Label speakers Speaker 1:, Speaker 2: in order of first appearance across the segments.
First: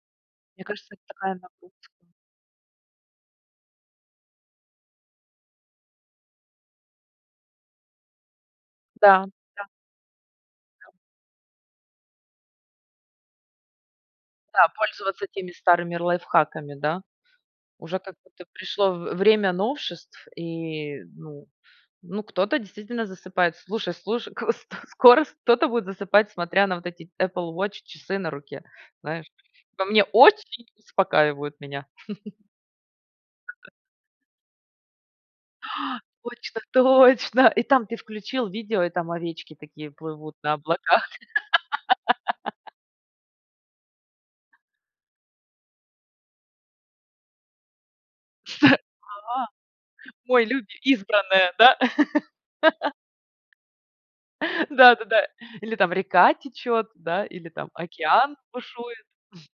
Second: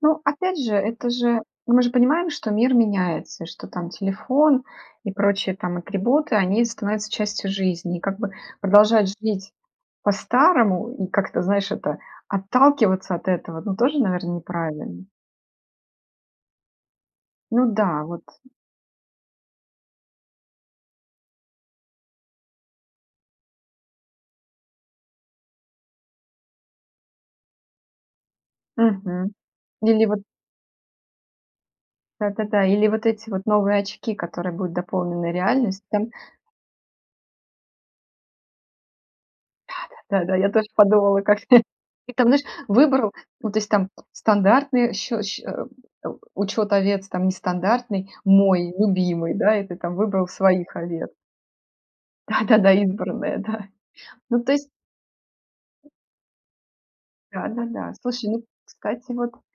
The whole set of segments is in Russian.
Speaker 1: Ну, опять
Speaker 2: Мне
Speaker 1: же,
Speaker 2: кажется, это
Speaker 1: это
Speaker 2: такая
Speaker 1: же, ну, мы же
Speaker 2: нагрузка.
Speaker 1: понимаем, что мир меняется, и что там телефон и прочие там атрибуты они становятся частью жизни. И как бы продолжать
Speaker 2: Да,
Speaker 1: жалеть
Speaker 2: да. Да.
Speaker 1: по-старому и как-то, знаешь, это отталкиваться от этого, ну, тоже, наверно,
Speaker 2: Да.
Speaker 1: неправильно.
Speaker 2: Пользоваться теми старыми лайфхаками, да?
Speaker 1: Ну
Speaker 2: Уже
Speaker 1: да,
Speaker 2: как
Speaker 1: вот.
Speaker 2: будто пришло в время новшеств и ну, ну, кто-то действительно засыпает. Слушай, слушай, к сто скоро с кто-то будет засыпать, смотря на вот эти Apple Watch часы на руке. Знаешь?
Speaker 1: Мгм.
Speaker 2: По мне
Speaker 1: Или вот
Speaker 2: очень успокаивают меня.
Speaker 1: да-да-да. Или вот эти вот
Speaker 2: Та да.
Speaker 1: новые очки, которые будут дополнены
Speaker 2: А,
Speaker 1: реальностью. Там
Speaker 2: точно точно и там ты включил видео и там овечки такие
Speaker 1: Да-да,
Speaker 2: плывут
Speaker 1: да я
Speaker 2: на
Speaker 1: тоже
Speaker 2: облаках.
Speaker 1: подумала как теперь, и там знаешь, выбрал, ну, то есть, там стандартный щ щ э, э, у учёт овец, там нестандартный мой, любимый,
Speaker 2: А.
Speaker 1: да, и ты там выбрал
Speaker 2: Мой люби
Speaker 1: своих овец.
Speaker 2: избранная, да.
Speaker 1: Да-да-да, избранная, да. Ну, то есть
Speaker 2: Да-да-да. Или там река течёт да, или там
Speaker 1: Да-да-да. Слушай,
Speaker 2: океан
Speaker 1: ну
Speaker 2: бушует.
Speaker 1: кстати вот,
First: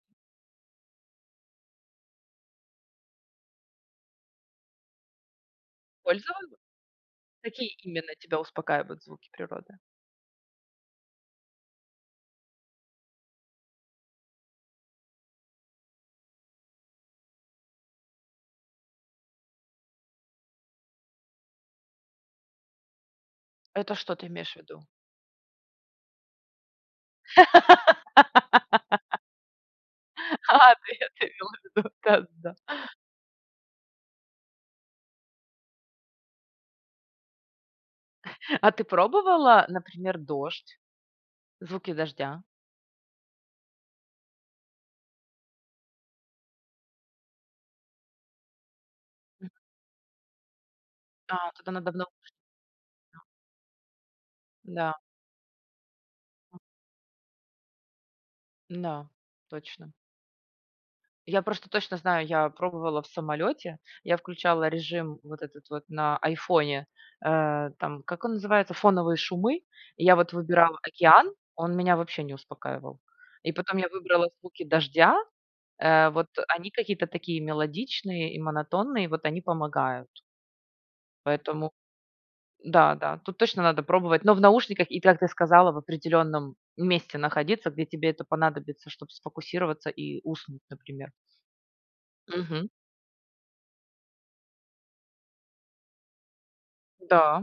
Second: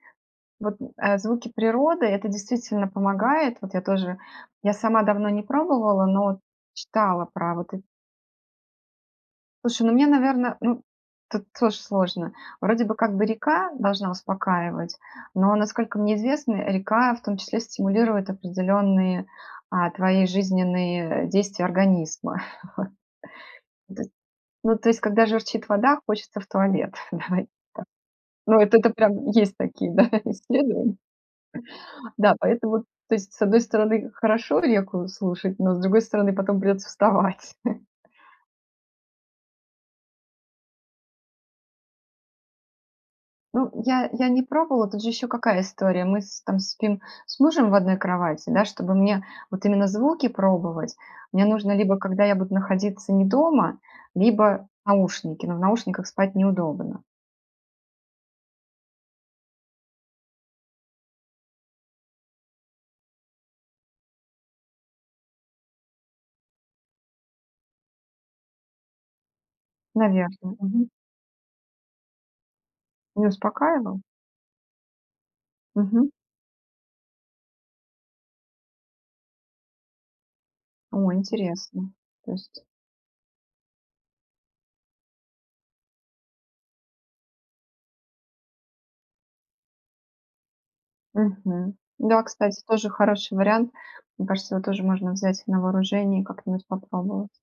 Speaker 1: вот, э, звуки природы это действительно помогает. Вот я тоже, я сама давно не пробовала, но
Speaker 2: Пользовалу
Speaker 1: читала про вот
Speaker 2: Какие
Speaker 1: эт
Speaker 2: именно тебя успокаивают звуки природы?
Speaker 1: Слушай, ну мне, наверно, ну тут тоже сложно. Вроде бы как бы река должна успокаивать, но насколько мне известно, река в том числе стимулирует определённые, э, твои жизненные действия организма.
Speaker 2: Это
Speaker 1: Вот. Ну, то есть,
Speaker 2: что ты имеешь в
Speaker 1: ну
Speaker 2: виду?
Speaker 1: то есть когда журчит вода, хочется в туалет давай так. Ну, это-то прям есть такие, да,
Speaker 2: А,
Speaker 1: исследования.
Speaker 2: ты это имела в виду,
Speaker 1: Да,
Speaker 2: да-да-да.
Speaker 1: поэтому, то есть, с одной стороны хорошо реку слушать, но с другой стороны потом придется вставать.
Speaker 2: А ты пробовала, например, дождь? Звуки дождя?
Speaker 1: Ну, я я не пробовала, тут же ещё какая история мы с там спим с мужем в одной кровати, да, чтоб мне
Speaker 2: М.
Speaker 1: вот именно звуки пробовать, мне
Speaker 2: А, тогда
Speaker 1: нужно
Speaker 2: надо в
Speaker 1: либо когда
Speaker 2: наушни
Speaker 1: я буду находиться
Speaker 2: Да.
Speaker 1: не дома, либо
Speaker 2: Да.
Speaker 1: наушники, но в наушниках спать неудобно.
Speaker 2: Н-да, точно. Я просто точно знаю, я пробовала в самолёте, я включала режим вот этот вот на iPhone, э, там, как он называется, фоновые шумы. И я вот
Speaker 1: Наверно,
Speaker 2: выбирала
Speaker 1: мгм.
Speaker 2: океан, он меня вообще не успокаивал.
Speaker 1: Не
Speaker 2: И потом я
Speaker 1: успокаивал?
Speaker 2: выбрала звуки дождя. Э,
Speaker 1: Мгм.
Speaker 2: вот, э, они какие-то такие мелодичные и монотонные. Вот они помогают.
Speaker 1: О,
Speaker 2: Поэтому,
Speaker 1: интересно. То есть
Speaker 2: да, да, тут точно надо пробовать. Но в наушниках, и так ты сказала, в определённом месте находиться, где тебе это понадобится, чтоб сфокусироваться и уснуть, например.
Speaker 1: Мгм. Да, кстати,
Speaker 2: Мгм.
Speaker 1: тоже хороший вариант. Мне кажется, его тоже можно взять на вооружение, и как-нибудь попробовать.
Speaker 2: Да.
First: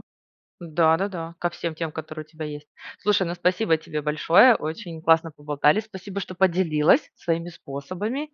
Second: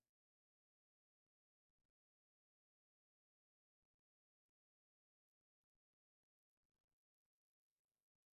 Speaker 2: Да да-да. Ко всем тем, которые у тебя есть. Слушай, ну спасибо тебе большое. Очень классно поболтали. Спасибо, что поделилась своими способами.